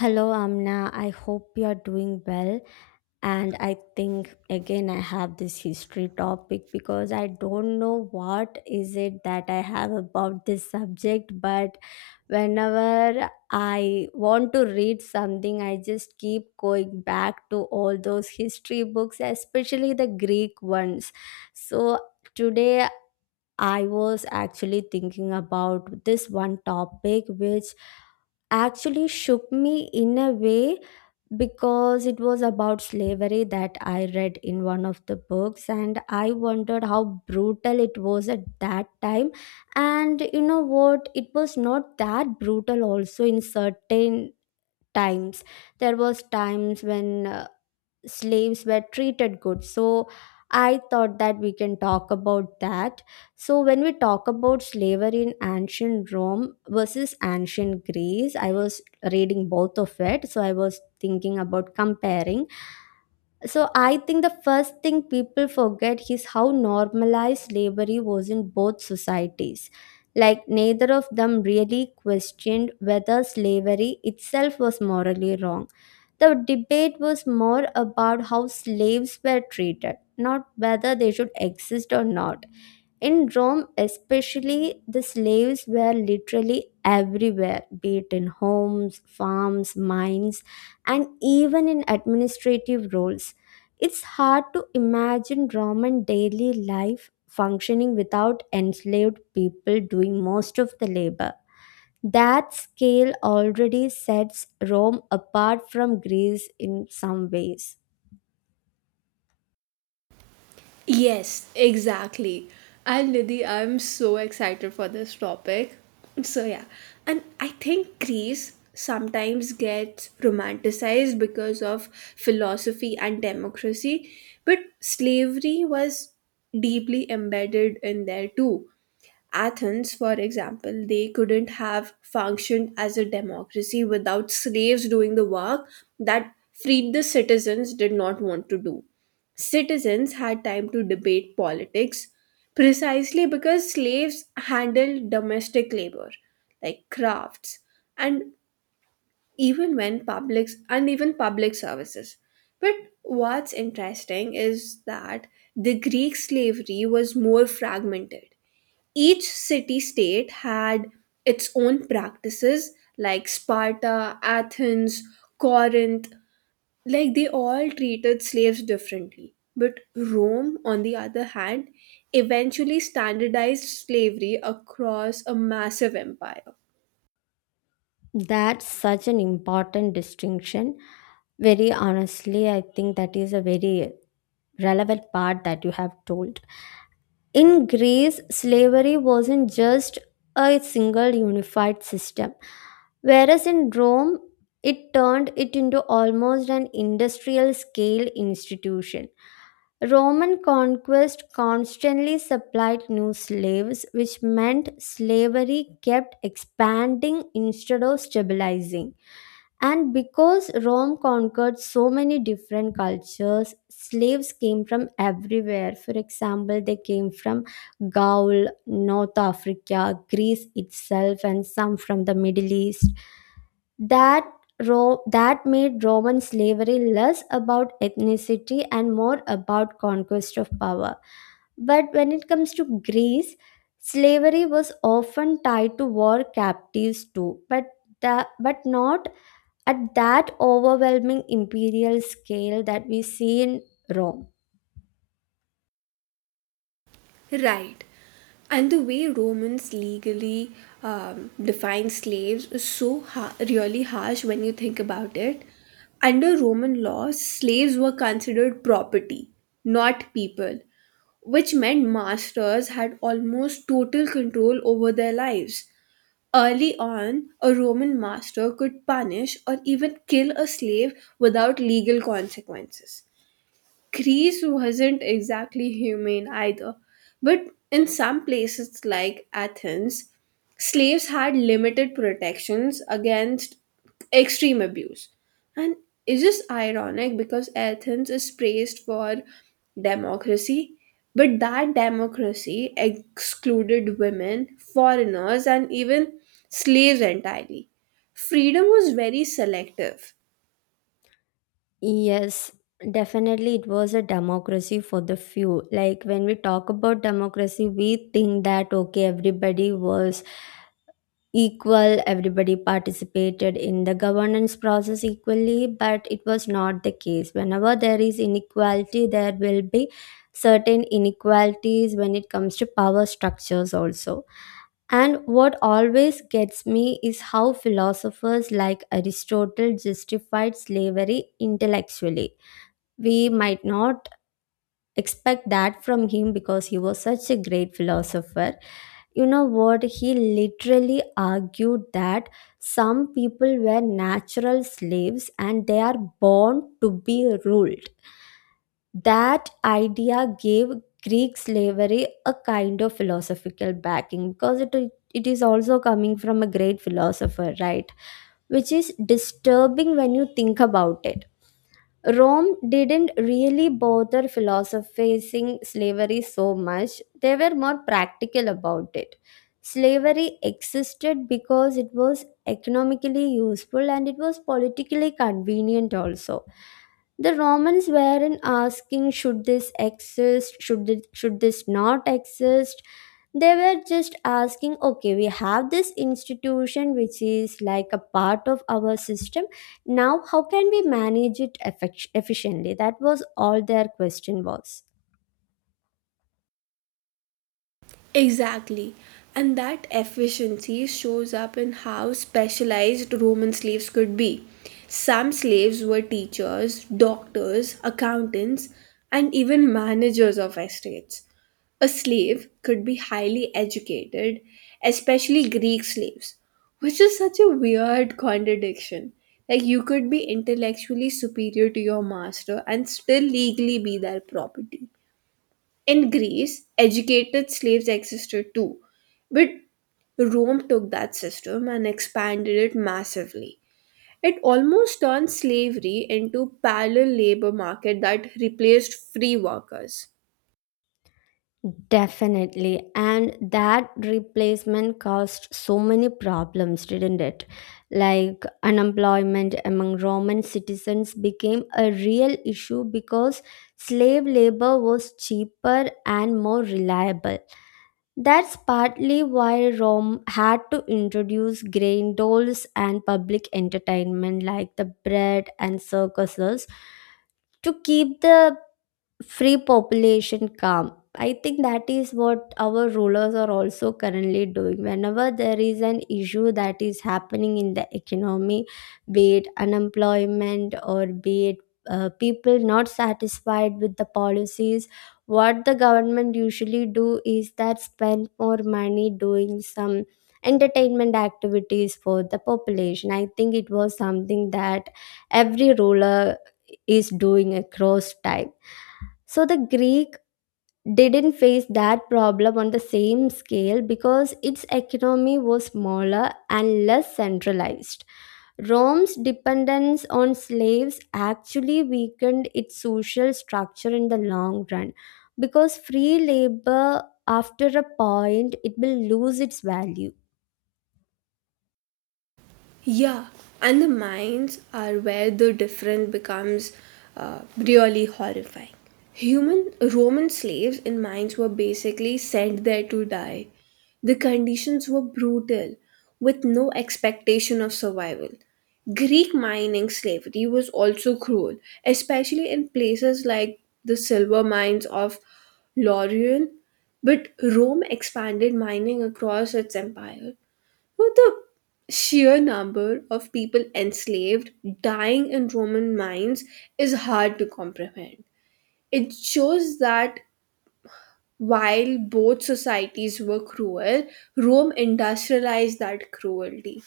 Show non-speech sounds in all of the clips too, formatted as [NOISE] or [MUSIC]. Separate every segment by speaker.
Speaker 1: Hello, Amna. I hope you are doing well. And I think again I have this history topic because I don't know what is it that I have about this subject, but whenever I want to read something, I just keep going back to all those history books, especially the Greek ones. So today I was actually thinking about this one topic which actually shook me in a way because it was about slavery that I read in one of the books, and I wondered how brutal it was at that time. And you know what? It was not that brutal, also, in certain times. There was times when slaves were treated good. So I thought that we can talk about that. So when we talk about slavery in ancient Rome versus ancient Greece, I was reading both of it, so I was thinking about comparing. So I think the first thing people forget is how normalized slavery was in both societies. Like, neither of them really questioned whether slavery itself was morally wrong. The debate was more about how slaves were treated, not whether they should exist or not. In Rome, especially, the slaves were literally everywhere, be it in homes, farms, mines, and even in administrative roles. It's hard to imagine Roman daily life functioning without enslaved people doing most of the labor. That scale already sets Rome apart from Greece in some ways.
Speaker 2: Yes, exactly. And Nidhi, I'm so excited for this topic. So, yeah. And I think Greece sometimes gets romanticized because of philosophy and democracy, but slavery was deeply embedded in there too. Athens, for example, they couldn't have functioned as a democracy without slaves doing the work that freed the citizens did not want to do. Citizens had time to debate politics precisely because slaves handled domestic labor, like crafts, and even when publics and even public services. But what's interesting is that the Greek slavery was more fragmented. Each city state had its own practices, like Sparta, Athens, Corinth, like they all treated slaves differently. But Rome, on the other hand, eventually standardized slavery across a massive empire.
Speaker 1: That's such an important distinction. Very honestly, I think that is a very relevant part that you have told. In Greece, slavery wasn't just a single unified system, whereas in Rome, it turned it into almost an industrial scale institution. Roman conquest constantly supplied new slaves, which meant slavery kept expanding instead of stabilizing. And because Rome conquered so many different cultures, slaves came from everywhere. For example, they came from Gaul, North Africa, Greece itself, and some from the Middle East. That Ro- that made Roman slavery less about ethnicity and more about conquest of power. But when it comes to Greece, slavery was often tied to war captives too, but not at that overwhelming imperial scale that we see in Rome.
Speaker 2: Right. And the way Romans legally defined slaves is really harsh when you think about it. Under Roman law, slaves were considered property, not people, which meant masters had almost total control over their lives. Early on, a Roman master could punish or even kill a slave without legal consequences. Greece wasn't exactly humane either, but in some places like Athens, slaves had limited protections against extreme abuse. And it's just ironic because Athens is praised for democracy, but that democracy excluded women, foreigners, and even slaves entirely. Freedom was very selective.
Speaker 1: Yes, definitely it was a democracy for the few. Like, when we talk about democracy, we think that okay, everybody was equal, everybody participated in the governance process equally, but it was not the case. Whenever there is inequality, there will be certain inequalities when it comes to power structures also. And what always gets me is how philosophers like Aristotle justified slavery intellectually. We might not expect that from him because he was such a great philosopher. You know what, he literally argued that some people were natural slaves and they are born to be ruled. That idea gave Greek slavery a kind of philosophical backing because it is also coming from a great philosopher, right? Which is disturbing when you think about it. Rome didn't really bother philosophizing slavery so much, they were more practical about it. Slavery existed because it was economically useful and it was politically convenient also. The Romans weren't asking should this exist, should this not exist. They were just asking, okay, we have this institution which is like a part of our system now, how can we manage it efficiently? That was all their question was.
Speaker 2: Exactly. And that efficiency shows up in how specialized Roman slaves could be. Some slaves were teachers, doctors, accountants, and even managers of estates. A slave could be highly educated, especially Greek slaves, which is such a weird contradiction. Like, you could be intellectually superior to your master and still legally be their property. In Greece, educated slaves existed too, but Rome took that system and expanded it massively. It almost turned slavery into parallel labor market that replaced free workers.
Speaker 1: Definitely. And that replacement caused so many problems, didn't it? Like, unemployment among Roman citizens became a real issue because slave labor was cheaper and more reliable. That's partly why Rome had to introduce grain dolls and public entertainment like the bread and circuses to keep the free population calm. I think that is what our rulers are also currently doing. Whenever there is an issue that is happening in the economy, be it unemployment or be it people not satisfied with the policies, what the government usually do is that spend more money doing some entertainment activities for the population. I think it was something that every ruler is doing across time. So the Greek didn't face that problem on the same scale because its economy was smaller and less centralized. Rome's dependence on slaves actually weakened its social structure in the long run because free labor, after a point, it will lose its value.
Speaker 2: Yeah, and the mines are where the different becomes really horrifying. Human Roman slaves in mines were basically sent there to die. The conditions were brutal, with no expectation of survival. Greek mining slavery was also cruel, especially in places like the silver mines of Laurion. But Rome expanded mining across its empire, well, the sheer number of people enslaved, dying in Roman mines, is hard to comprehend. It shows that while both societies were cruel, Rome industrialized that cruelty.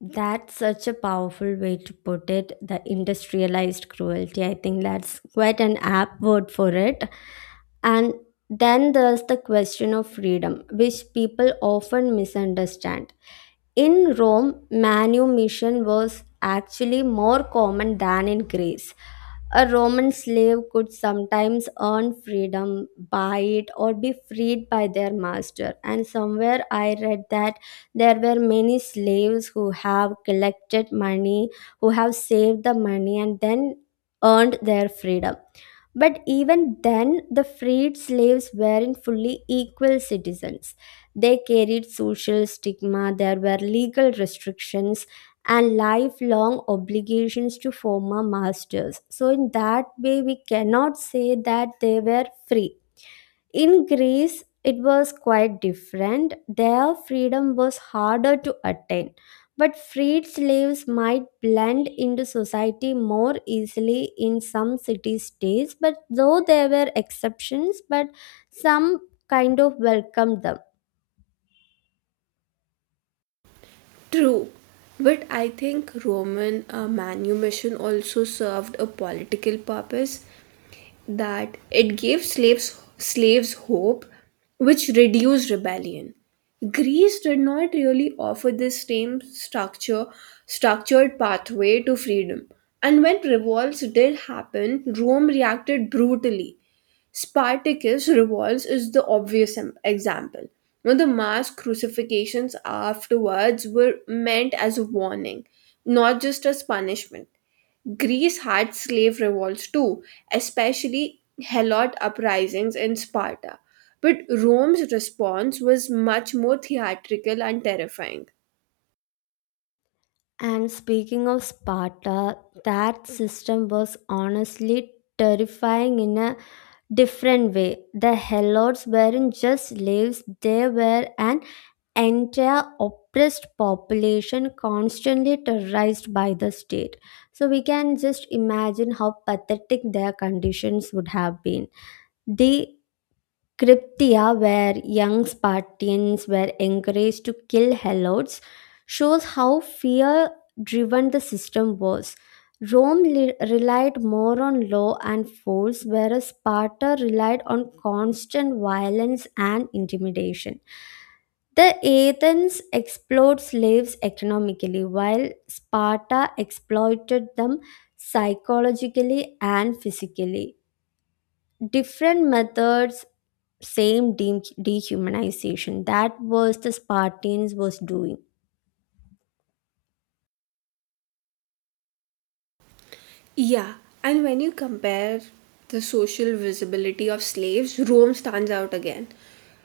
Speaker 1: That's such a powerful way to put it, the industrialized cruelty. I think that's quite an apt word for it. And then there's the question of freedom, which people often misunderstand. In Rome, manumission was actually more common than in Greece. A Roman slave could sometimes earn freedom, buy it, or be freed by their master. And somewhere I read that there were many slaves who have collected money, who have saved the money, and then earned their freedom. But even then, the freed slaves weren't fully equal citizens. They carried social stigma, there were legal restrictions, and lifelong obligations to former masters. So, in that way, we cannot say that they were free. In Greece, it was quite different. Their freedom was harder to attain, but freed slaves might blend into society more easily in some city states. But though there were exceptions, but some kind of welcomed them.
Speaker 2: True, but I think Roman manumission also served a political purpose. That it gave slaves hope, which reduced rebellion. Greece did not really offer this same structured pathway to freedom. And when revolts did happen, Rome reacted brutally. Spartacus revolts is the obvious example. Now, the mass crucifixions afterwards were meant as a warning, not just as punishment. Greece had slave revolts too, especially Helot uprisings in Sparta. But Rome's response was much more theatrical and terrifying.
Speaker 1: And speaking of Sparta, that system was honestly terrifying in a different way. The Helots weren't just slaves, they were an entire oppressed population constantly terrorized by the state. So we can just imagine how pathetic their conditions would have been. They Cryptia, where young Spartans were encouraged to kill helots, shows how fear driven the system was. Rome relied more on law and force, whereas Sparta relied on constant violence and intimidation. The Athens exploited slaves economically, while Sparta exploited them psychologically and physically. Different methods, same dehumanization, that was the Spartans was doing.
Speaker 2: Yeah, and when you compare the social visibility of slaves, Rome stands out again.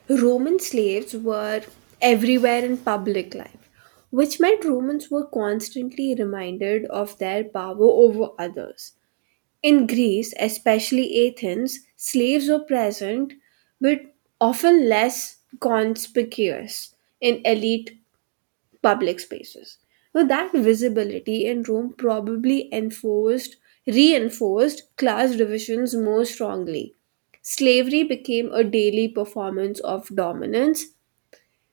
Speaker 2: Roman slaves were everywhere in public life, which meant Romans were constantly reminded of their power over others. In Greece, especially Athens, slaves were present but often less conspicuous in elite public spaces. Now that visibility in Rome probably enforced reinforced class divisions more strongly. Slavery became a daily performance of dominance,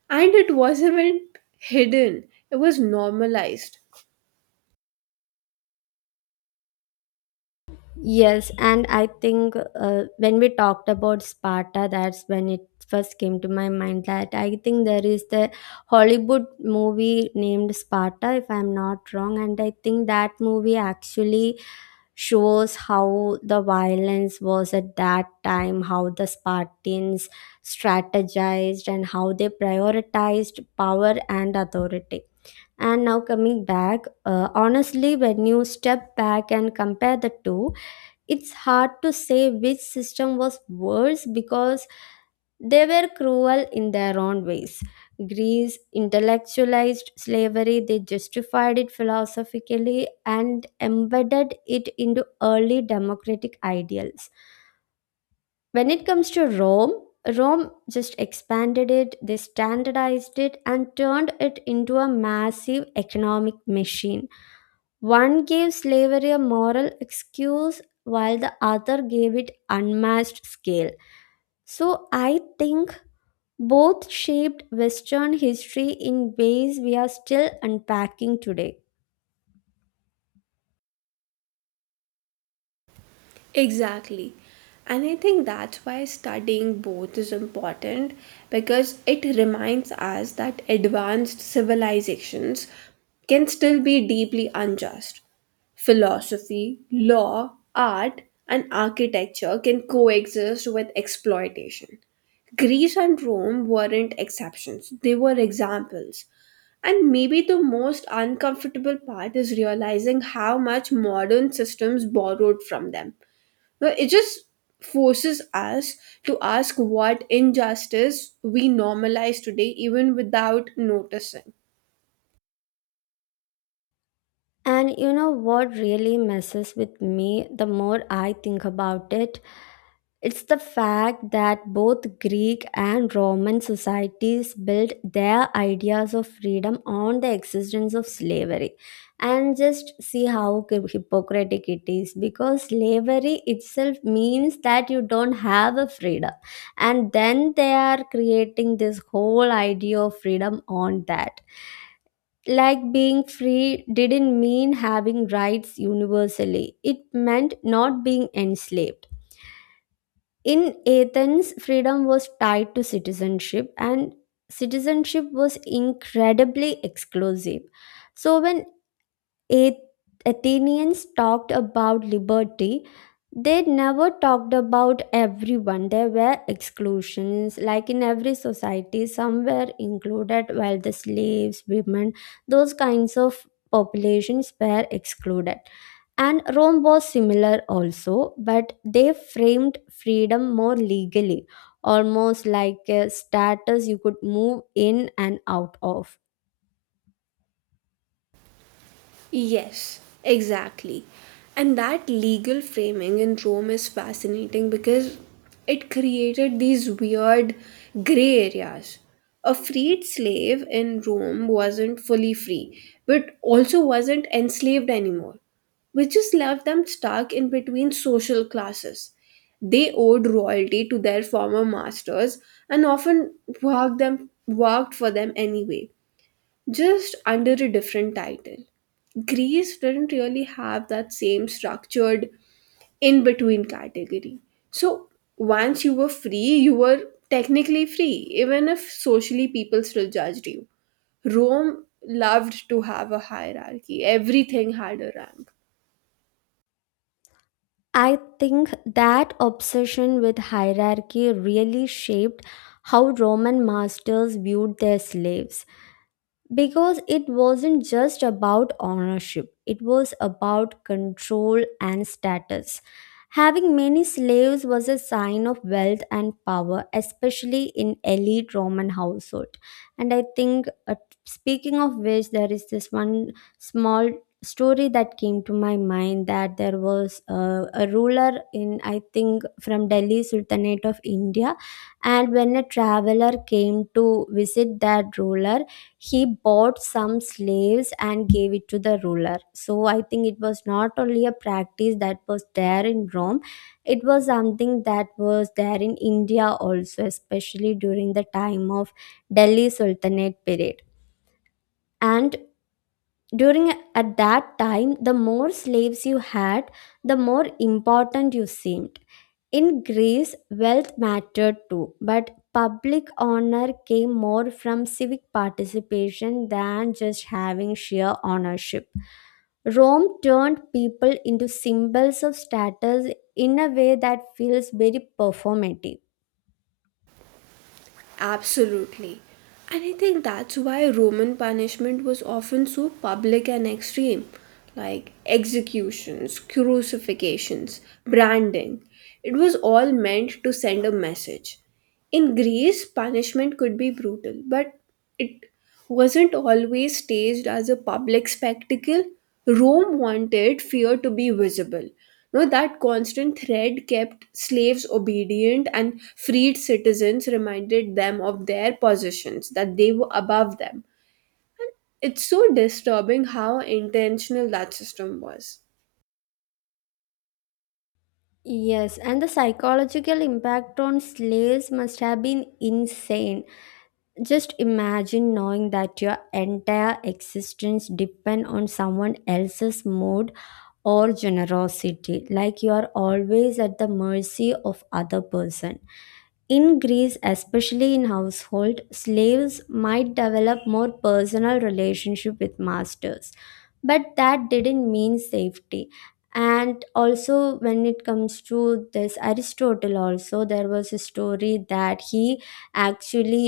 Speaker 2: and it wasn't [LAUGHS] even hidden. It was normalized.
Speaker 1: Yes, and I think, when we talked about Sparta, that's when it first came to my mind that I think there is the Hollywood movie named Sparta, if I'm not wrong. And I think that movie actually shows how the violence was at that time, how the Spartans strategized and how they prioritized power and authority. And now coming back, honestly, when you step back and compare the two, it's hard to say which system was worse because they were cruel in their own ways. Greece intellectualized slavery, they justified it philosophically and embedded it into early democratic ideals. When it comes to Rome, Rome just expanded it, they standardized it, and turned it into a massive economic machine. One gave slavery a moral excuse, while the other gave it unmatched scale. So I think both shaped Western history in ways we are still unpacking today.
Speaker 2: Exactly. And I think that's why studying both is important because it reminds us that advanced civilizations can still be deeply unjust. Philosophy, law, art, and architecture can coexist with exploitation. Greece and Rome weren't exceptions, they were examples. And maybe the most uncomfortable part is realizing how much modern systems borrowed from them. Well, it just forces us to ask what injustice we normalize today, even without noticing.
Speaker 1: And you know what really messes with me the more I think about it? It's the fact that both Greek and Roman societies built their ideas of freedom on the existence of slavery. And just see how hypocritic it is, because slavery itself means that you don't have a freedom. And then they are creating this whole idea of freedom on that. Like, being free didn't mean having rights universally, it meant not being enslaved. In Athens, freedom was tied to citizenship, and citizenship was incredibly exclusive. So, when Athenians talked about liberty, they never talked about everyone. There were exclusions. Like in every society, some were included while the slaves, women, those kinds of populations were excluded. And Rome was similar also, but they framed freedom more legally, almost like a status you could move in and out of.
Speaker 2: Yes, exactly. And that legal framing in Rome is fascinating because it created these weird gray areas. A freed slave in Rome wasn't fully free, but also wasn't enslaved anymore, which just left them stuck in between social classes. They owed royalty to their former masters and often worked for them anyway, just under a different title. Greece didn't really have that same structured in between category. So once you were free, you were technically free, even if socially people still judged you. Rome loved to have a hierarchy, everything had a rank.
Speaker 1: I think that obsession with hierarchy really shaped how Roman masters viewed their slaves because it wasn't just about ownership, it was about control and status. Having many slaves was a sign of wealth and power, especially in elite Roman household. And I think, speaking of which, there is this one small story that came to my mind, that there was a ruler in, I think, from Delhi Sultanate of India. And when a traveler came to visit that ruler, he bought some slaves and gave it to the ruler. So I think it was not only a practice that was there in Rome, it was something that was there in India also, especially during the time of Delhi Sultanate period. And during at that time the more slaves you had, the more important you seemed. In Greece, wealth mattered too, but public honor came more from civic participation than just having sheer ownership. Rome turned people into symbols of status in a way that feels very performative.
Speaker 2: Absolutely. And I think that's why Roman punishment was often so public and extreme, like executions, crucifixions, branding. It was all meant to send a message. In Greece, punishment could be brutal, but it wasn't always staged as a public spectacle. Rome wanted fear to be visible. No, that constant thread kept slaves obedient and freed citizens reminded them of their positions, that they were above them. It's so disturbing how intentional that system was.
Speaker 1: Yes, and the psychological impact on slaves must have been insane. Just imagine knowing that your entire existence depend on someone else's mood or generosity, like you are always at the mercy of other person. In Greece, especially in household, slaves might develop more personal relationship with masters, but that didn't mean safety. And also, when it comes to this, Aristotle also, there was a story that he actually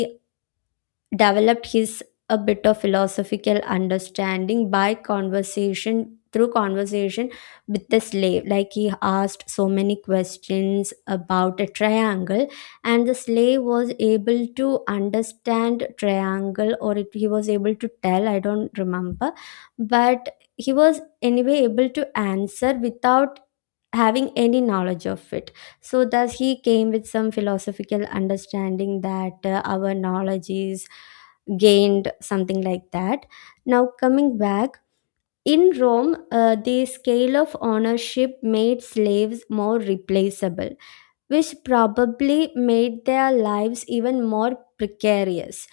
Speaker 1: developed his a bit of philosophical understanding by conversation with the slave. Like he asked so many questions about a triangle, and the slave was able to understand triangle, he was able to tell, I don't remember, but he was anyway able to answer without having any knowledge of it. So thus he came with some philosophical understanding that our knowledge is gained, something like that. Now coming back. In Rome, the scale of ownership made slaves more replaceable, which probably made their lives even more precarious.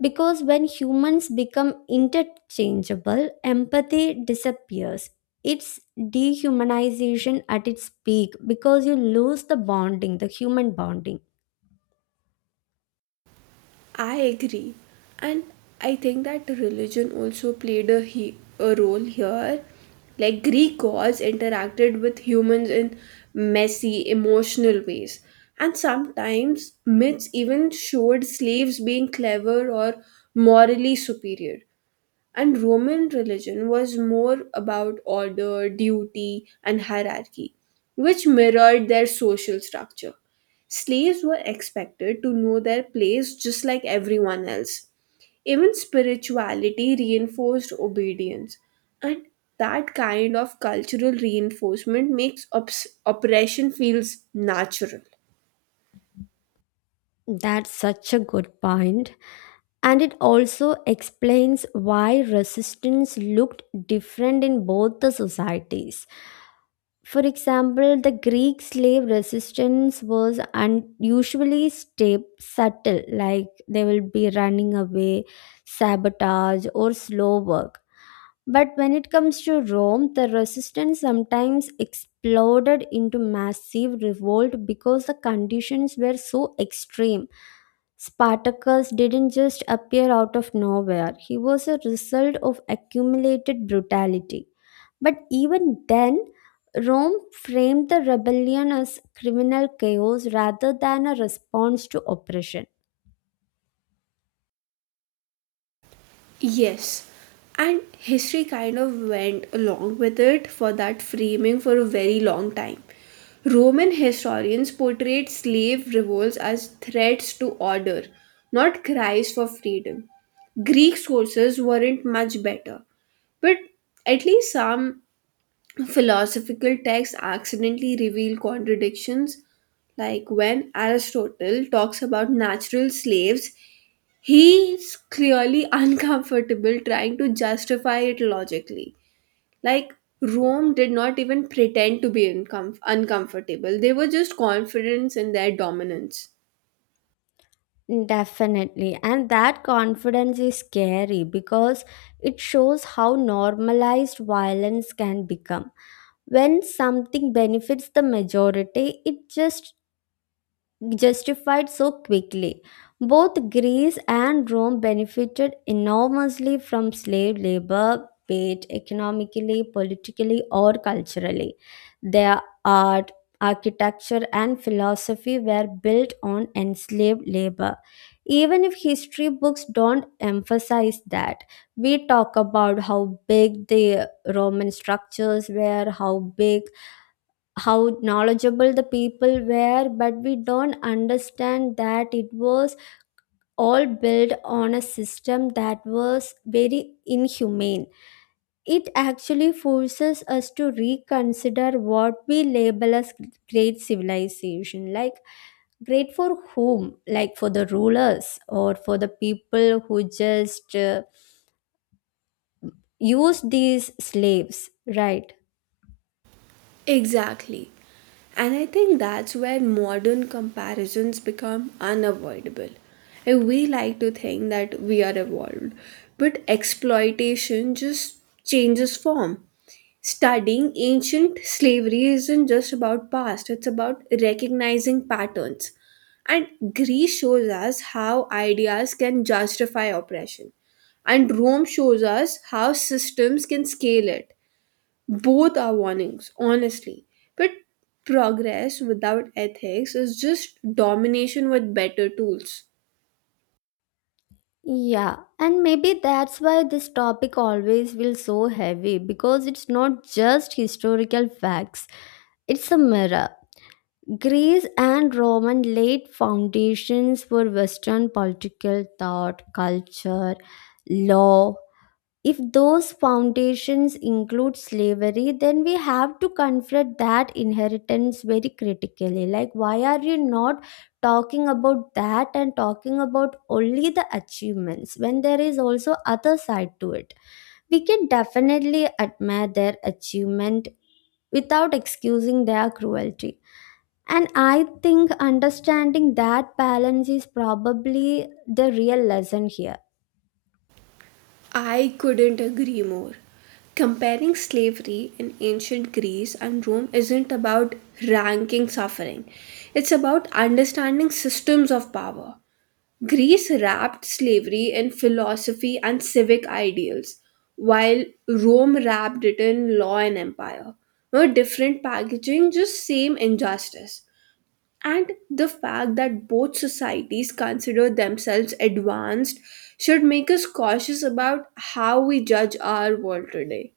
Speaker 1: Because when humans become interchangeable, empathy disappears. It's dehumanization at its peak because you lose the bonding, the human bonding.
Speaker 2: I agree. And I think that religion also played a, a role here. Like Greek gods interacted with humans in messy, emotional ways. And sometimes myths even showed slaves being clever or morally superior. And Roman religion was more about order, duty, and hierarchy, which mirrored their social structure. Slaves were expected to know their place just like everyone else. Even spirituality reinforced obedience, and that kind of cultural reinforcement makes oppression feels natural.
Speaker 1: That's such a good point. And it also explains why resistance looked different in both the societies. For example, the Greek slave resistance was unusually subtle, like they will be running away, sabotage, or slow work. But when it comes to Rome, the resistance sometimes exploded into massive revolt because the conditions were so extreme. Spartacus didn't just appear out of nowhere, he was a result of accumulated brutality. But even then, Rome framed the rebellion as criminal chaos rather than a response to oppression.
Speaker 2: Yes, and history kind of went along with it for that framing for a very long time. Roman historians portrayed slave revolts as threats to order, not cries for freedom. Greek sources weren't much better, but at least some philosophical texts accidentally reveal contradictions. Like when Aristotle talks about natural slaves, he's clearly [LAUGHS] uncomfortable trying to justify it logically. Like Rome did not even pretend to be uncomfortable, they were just confident in their dominance.
Speaker 1: Definitely. And that confidence is scary because it shows how normalized violence can become. When something benefits the majority, it just justified so quickly. Both Greece and Rome benefited enormously from slave labor, be it economically, politically, or culturally. Their art, architecture, and philosophy were built on enslaved labor. Even if history books don't emphasize that, we talk about how big the Roman structures were, how knowledgeable the people were, but we don't understand that it was all built on a system that was very inhumane. It actually forces us to reconsider what we label as great civilization. Like, great for whom? Like, for the rulers or for the people who just use these slaves, right?
Speaker 2: Exactly. And I think that's where modern comparisons become unavoidable. We like to think that we are evolved, but exploitation just changes form. Studying ancient slavery isn't just about past, it's about recognizing patterns. And Greece shows us how ideas can justify oppression. And Rome shows us how systems can scale it. Both are warnings, honestly. But progress without ethics is just domination with better tools.
Speaker 1: Yeah, and maybe that's why this topic always feels so heavy because it's not just historical facts, it's a mirror. Greece and Roman laid foundations for Western political thought, culture, law. If those foundations include slavery, then we have to confront that inheritance very critically. Like, why are you not talking about that and talking about only the achievements when there is also other side to it? We can definitely admire their achievement without excusing their cruelty. And I think understanding that balance is probably the real lesson here.
Speaker 2: I couldn't agree more. Comparing slavery in ancient Greece and Rome isn't about ranking suffering, it's about understanding systems of power. Greece wrapped slavery in philosophy and civic ideals, while Rome wrapped it in law and empire. No different packaging, just same injustice. And the fact that both societies consider themselves advanced should make us cautious about how we judge our world today.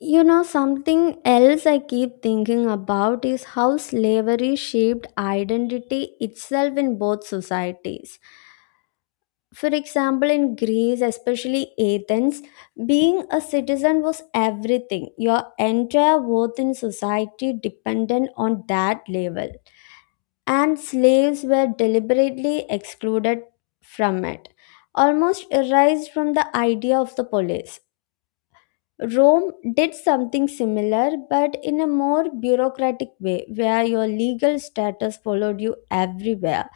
Speaker 1: You know, something else I keep thinking about is how slavery shaped identity itself in both societies. For example, in Greece, especially Athens, being a citizen was everything. Your entire worth in society depended on that level, and slaves were deliberately excluded from it, almost erased from the idea of the police. Rome did something similar, but in a more bureaucratic way, where your legal status followed you everywhere.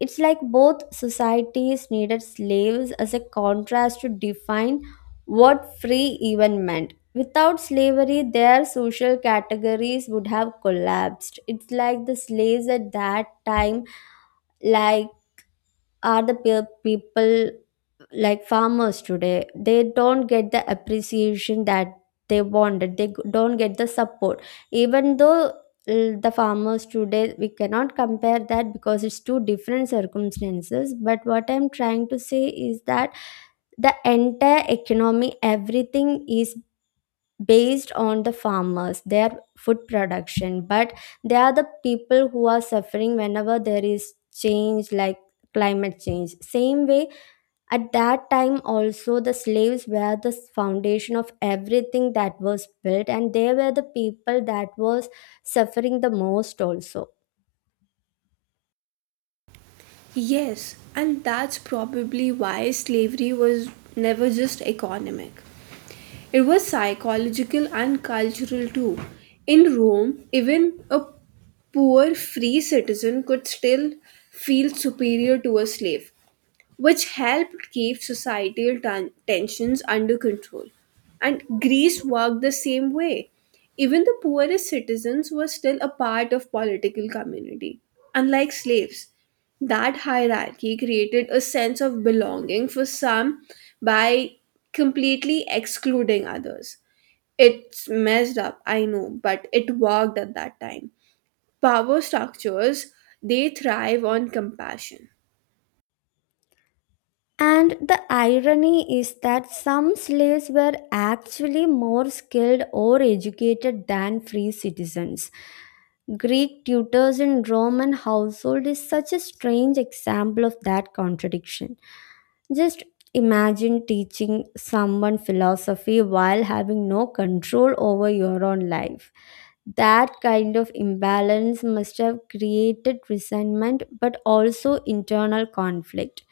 Speaker 1: It's like both societies needed slaves as a contrast to define what free even meant. Without slavery, their social categories would have collapsed. It's like the slaves at that time, like, are the people, like farmers today, they don't get the appreciation that they wanted, they don't get the support, even though the farmers today, we cannot compare that because it's two different circumstances, but what I'm trying to say is that the entire economy, everything is based on the farmers, their food production, but they are the people who are suffering whenever there is change, like climate change. Same way, at that time, also, the slaves were the foundation of everything that was built, and they were the people that was suffering the most, also.
Speaker 2: Yes, and that's probably why slavery was never just economic. It was psychological and cultural too. In Rome, even a poor free citizen could still feel superior to a slave, which helped keep societal tensions under control. And Greece worked the same way. Even the poorest citizens were still a part of political community, unlike slaves. That hierarchy created a sense of belonging for some by completely excluding others. It's messed up, I know, but it worked at that time. Power structures, they thrive on compassion.
Speaker 1: And the irony is that some slaves were actually more skilled or educated than free citizens. Greek tutors in Roman household is such a strange example of that contradiction. Just imagine teaching someone philosophy while having no control over your own life. That kind of imbalance must have created resentment but also internal conflict.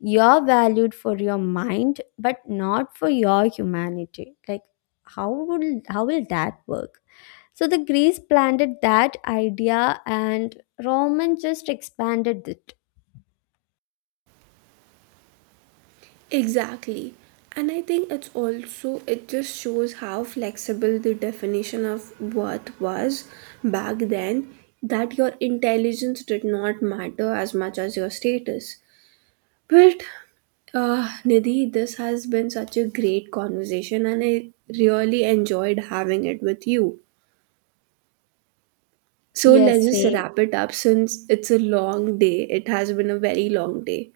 Speaker 1: You're valued for your mind but not for your humanity. Like, how will that work? So the Greeks planted that idea and Roman just expanded it.
Speaker 2: Exactly. And I think it's also, it just shows how flexible the definition of worth was back then, that your intelligence did not matter as much as your status. But, Nidhi, this has been such a great conversation, and I really enjoyed having it with you. So
Speaker 1: Yes,
Speaker 2: let's just
Speaker 1: same.
Speaker 2: wrap it up since it's a long day. It has been a very long day.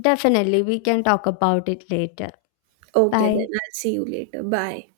Speaker 1: Definitely, we can talk about it later.
Speaker 2: Okay, then
Speaker 1: Bye.
Speaker 2: I'll see you later. Bye.